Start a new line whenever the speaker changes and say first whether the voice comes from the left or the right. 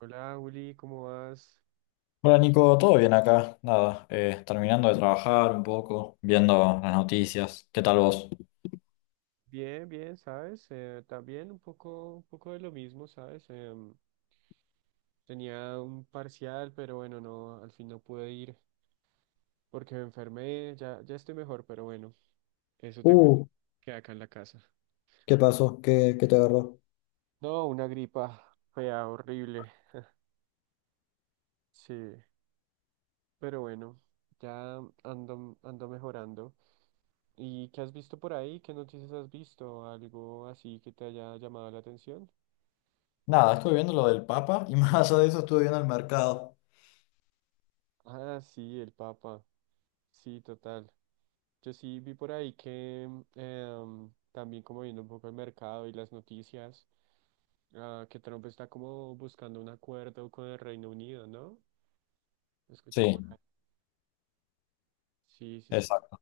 right: Hola, Juli, ¿cómo vas?
left: Hola Nico, ¿todo bien acá? Nada, terminando de trabajar un poco, viendo las noticias. ¿Qué tal vos?
right: Bien, bien, ¿sabes? También un poco de lo mismo, ¿sabes? Tenía un parcial, pero bueno, no, al fin no pude ir porque me enfermé, ya estoy mejor, pero bueno, eso te cuento,
left: Uh,
right: que acá en la casa.
left: ¿Qué pasó? ¿Qué te agarró?
right: No, una gripa fea, horrible, sí, pero bueno, ya ando mejorando. ¿Y qué has visto por ahí? ¿Qué noticias has visto? ¿Algo así que te haya llamado la atención?
left: Nada, estuve viendo lo del Papa y más allá de eso estuve viendo el mercado.
right: Ah, sí, el Papa. Sí, total. Yo sí vi por ahí que también como viendo un poco el mercado y las noticias, ah, que Trump está como buscando un acuerdo con el Reino Unido, ¿no? Escuché por ahí.
left: Sí,
right: Sí, sí, sí.
left: exacto.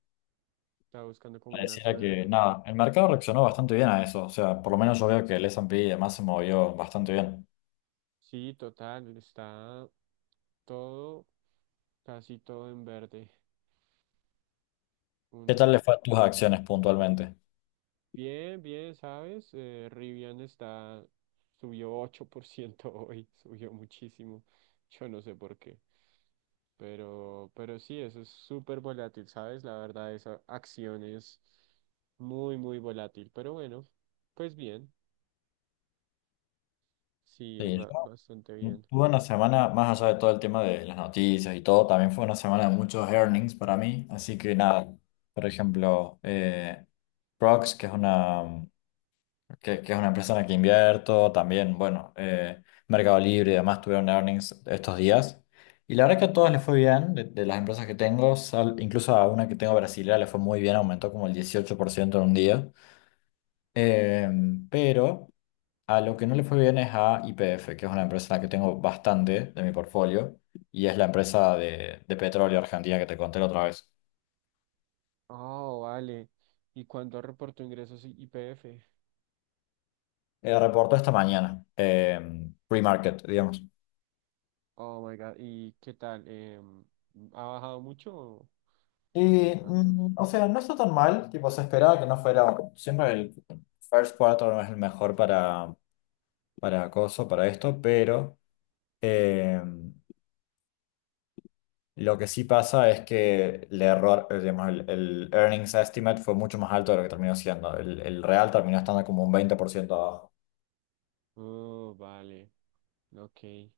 right: Está buscando como un
left: Pareciera que,
right: acuerdo.
left: nada, el mercado reaccionó bastante bien a eso. O sea, por lo menos yo veo que el S&P y demás se movió bastante bien.
right: Sí, total. Está todo, casi todo en verde.
left: ¿Qué
right: Uno,
left: tal le fue a tus acciones puntualmente?
right: bien, bien, ¿sabes? Rivian subió 8% hoy, subió muchísimo. Yo no sé por qué. Pero sí, eso es súper volátil, ¿sabes? La verdad, esa acción es muy, muy volátil. Pero bueno, pues bien, sí,
left: Sí,
right: va bastante bien.
left: tuve una semana, más allá de todo el tema de las noticias y todo, también fue una semana de muchos earnings para mí. Así que nada, por ejemplo, Prox, que es una empresa en la que invierto, también, bueno, Mercado Libre y demás tuvieron earnings estos días. Y la verdad que a todas les fue bien, de las empresas que tengo, incluso a una que tengo brasileña le fue muy bien, aumentó como el 18% en un día. Pero a lo que no le fue bien es a YPF, que es una empresa en la que tengo bastante de mi portfolio y es la empresa de petróleo argentina que te conté la otra vez.
right: Oh, vale. ¿Y cuánto reportó ingresos IPF?
left: Reportó esta mañana, pre-market, digamos.
right: Oh my God. ¿Y qué tal? ¿Ha bajado mucho o
left: Y,
right: no tanto?
left: mm, o sea, no está tan mal, tipo, se esperaba que no fuera. Siempre el first quarter no es el mejor para acoso, para esto, pero. eh, Lo que sí pasa es que el error, digamos, el earnings estimate fue mucho más alto de lo que terminó siendo. El real terminó estando como un 20% abajo.
right: Oh, vale. Ok.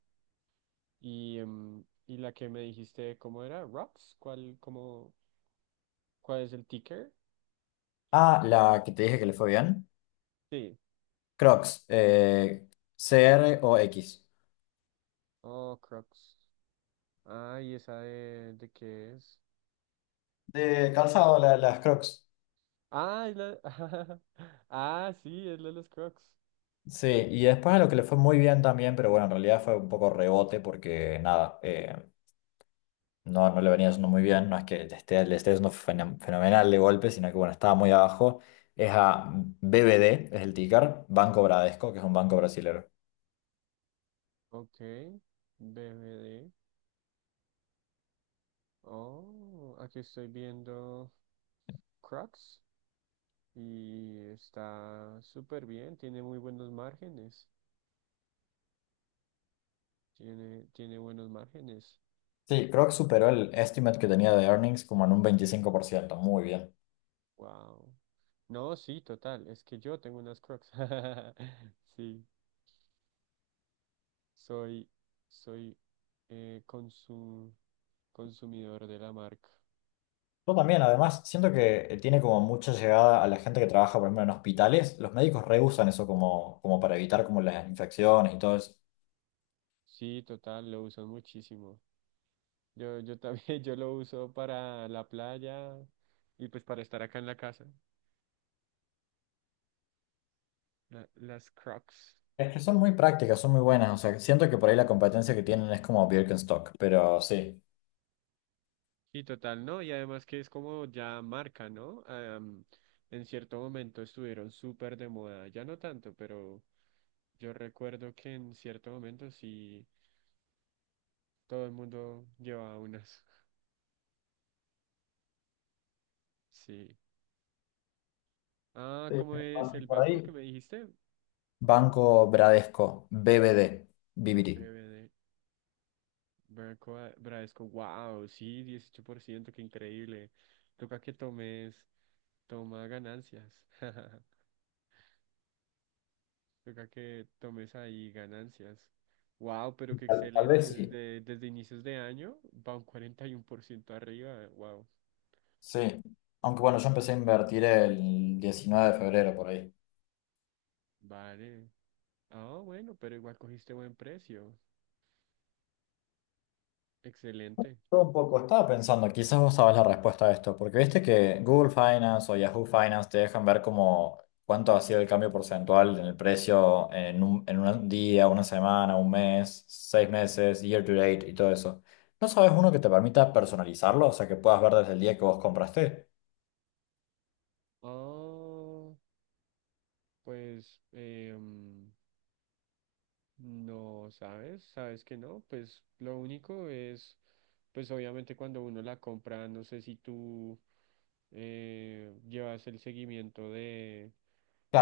right: ¿Y, y la que me dijiste, cómo era? ¿Rocks? ¿Cuál es el ticker?
left: Ah, la que te dije que le fue bien.
right: Sí.
left: Crocs, CROX.
right: Oh, Crocs. Ah, ¿y esa de qué es?
left: De calzado, las Crocs.
right: Ah, es la. Ah, sí, es la de los Crocs.
left: Sí, y después a lo que le fue muy bien también, pero bueno, en realidad fue un poco rebote porque nada, No, no le venía haciendo muy bien, no es que le esté haciendo fenomenal fenomenal de golpe, sino que bueno, estaba muy abajo. Es a BBD, es el ticker, Banco Bradesco, que es un banco brasilero.
right: Ok, DVD. Oh, aquí estoy viendo Crocs y está súper bien, tiene muy buenos márgenes. Tiene buenos márgenes.
left: Sí, creo que superó el estimate que tenía de earnings como en un 25% muy bien.
right: Wow. No, sí, total, es que yo tengo unas Crocs. Sí, soy, soy eh, consum- consumidor de la marca.
left: Yo también, además, siento que tiene como mucha llegada a la gente que trabaja, por ejemplo, en hospitales. Los médicos reusan eso como, como para evitar como las infecciones y todo eso.
right: Sí, total, lo usan muchísimo. Yo también, yo lo uso para la playa y pues para estar acá en la casa. Las Crocs.
left: Es que son muy prácticas, son muy buenas, o sea, siento que por ahí la competencia que tienen es como Birkenstock, pero sí.
right: Sí, total, ¿no? Y además que es como ya marca, ¿no? En cierto momento estuvieron súper de moda, ya no tanto, pero yo recuerdo que en cierto momento sí, todo el mundo llevaba unas. Sí. Ah,
left: Sí,
right: ¿cómo es
left: y
right: el
left: por
right: banco que
left: ahí,
right: me dijiste?
left: Banco Bradesco, BBD, BBD.
right: BBD. Bradesco, wow, sí, 18%, qué increíble. Toca que tomes, toma ganancias. Toca que tomes ahí ganancias. Wow, pero qué
left: Tal, tal
right: excelente.
left: vez sí.
right: Desde inicios de año va un 41% arriba. Wow,
left: Sí. Aunque bueno, yo empecé a invertir el 19 de febrero por ahí.
right: vale. Ah, bueno, pero igual cogiste buen precio. Excelente.
left: Todo un poco. Estaba pensando, quizás vos sabés la respuesta a esto, porque viste que Google Finance o Yahoo Finance te dejan ver como cuánto ha sido el cambio porcentual en el precio en un, día, una semana, un mes, 6 meses, year to date y todo eso. ¿No sabes uno que te permita personalizarlo? O sea, que puedas ver desde el día que vos compraste.
right: Oh, pues. No, ¿sabes? ¿Sabes que no? Pues lo único es, pues obviamente cuando uno la compra, no sé si tú llevas el seguimiento de,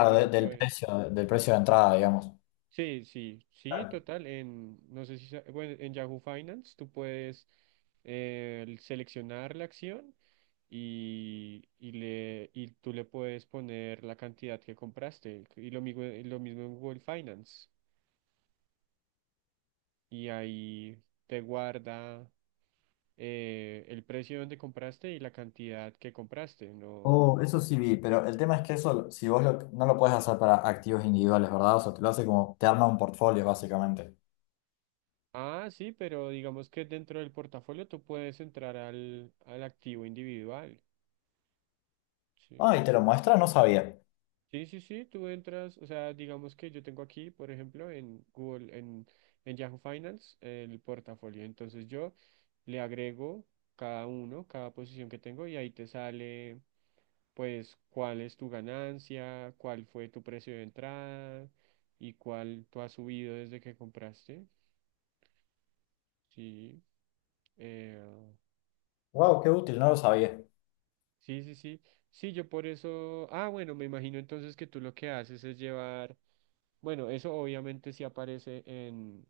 right: por ejemplo,
left: del precio de entrada, digamos.
right: sí, sí, sí,
left: Claro.
right: total, en, no sé si, bueno, en Yahoo Finance tú puedes el seleccionar la acción y, y tú le puedes poner la cantidad que compraste. Y lo mismo en Google Finance. Y ahí te guarda. El precio donde compraste y la cantidad que compraste, ¿no?
left: Oh, eso sí vi, pero el tema es que eso, si vos no lo puedes hacer para activos individuales, ¿verdad? O sea, te lo hace como, te arma un portfolio, básicamente.
right: Ah, sí, pero digamos que dentro del portafolio tú puedes entrar al activo individual, ¿sí?
left: Ah, y te lo muestra, no sabía.
right: Sí, sí, sí, tú entras, o sea, digamos que yo tengo aquí, por ejemplo, en Google, en Yahoo Finance, el portafolio. Entonces yo le agrego cada uno, cada posición que tengo y ahí te sale. Pues cuál es tu ganancia, cuál fue tu precio de entrada y cuál tú has subido desde que compraste. Sí, eh,
left: Wow, qué útil, no lo sabía.
right: sí, sí, sí. Sí, yo por eso, ah, bueno, me imagino entonces que tú lo que haces es llevar, bueno, eso obviamente sí aparece en,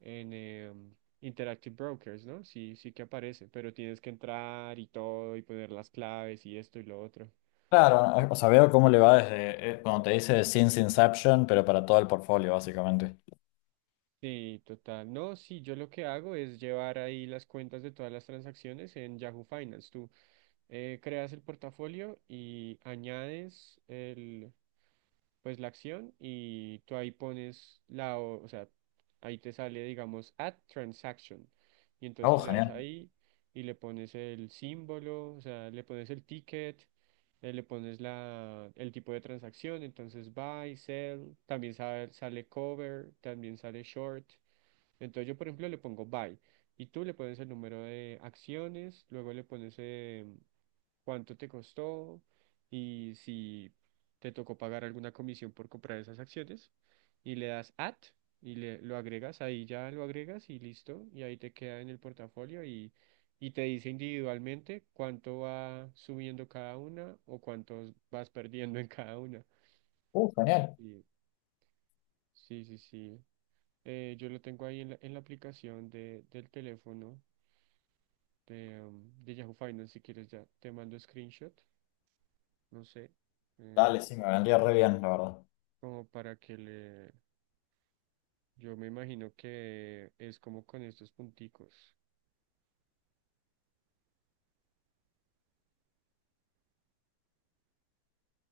right: en em, Interactive Brokers, ¿no? Sí, sí que aparece, pero tienes que entrar y todo y poner las claves y esto y lo otro.
left: Claro, o sea, veo cómo le va desde, cuando te dice Since Inception, pero para todo el portfolio, básicamente.
right: Sí, total. No, sí, yo lo que hago es llevar ahí las cuentas de todas las transacciones en Yahoo Finance. Tú creas el portafolio y añades pues la acción y tú ahí pones o sea, ahí te sale, digamos, add transaction. Y entonces
left: Oh,
right: tú le das
left: genial.
right: ahí y le pones el símbolo, o sea, le pones el ticket, le pones el tipo de transacción, entonces buy, sell, también sale cover, también sale short. Entonces yo, por ejemplo, le pongo buy y tú le pones el número de acciones, luego le pones cuánto te costó y si te tocó pagar alguna comisión por comprar esas acciones y le das add y lo agregas, ahí ya lo agregas y listo y ahí te queda en el portafolio y te dice individualmente cuánto va subiendo cada una o cuánto vas perdiendo en cada una.
left: Genial.
right: Y Sí, sí, sí. Yo lo tengo ahí en la aplicación del teléfono. De Yahoo Finance, si quieres ya te mando screenshot, no sé, eh,
left: Dale, sí, me vendría re bien, la verdad.
right: como para que yo me imagino que es como con estos punticos,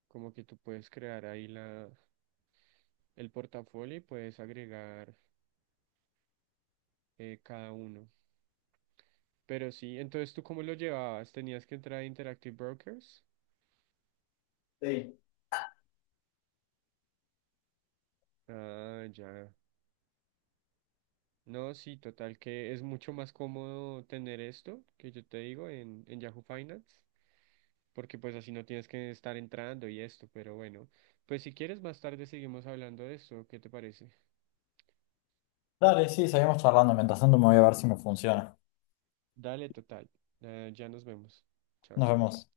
right: como que tú puedes crear ahí el portafolio y puedes agregar cada uno. Pero sí, entonces tú cómo lo llevabas, tenías que entrar a Interactive Brokers.
left: Sí.
right: Ah, ya. No, sí, total, que es mucho más cómodo tener esto que yo te digo en, Yahoo Finance. Porque pues así no tienes que estar entrando y esto, pero bueno, pues si quieres más tarde seguimos hablando de esto, ¿qué te parece?
left: Dale, sí, seguimos charlando. Mientras tanto me voy a ver si me funciona.
right: Dale, total, ya nos vemos. Chao,
left: Nos
right: chao.
left: vemos.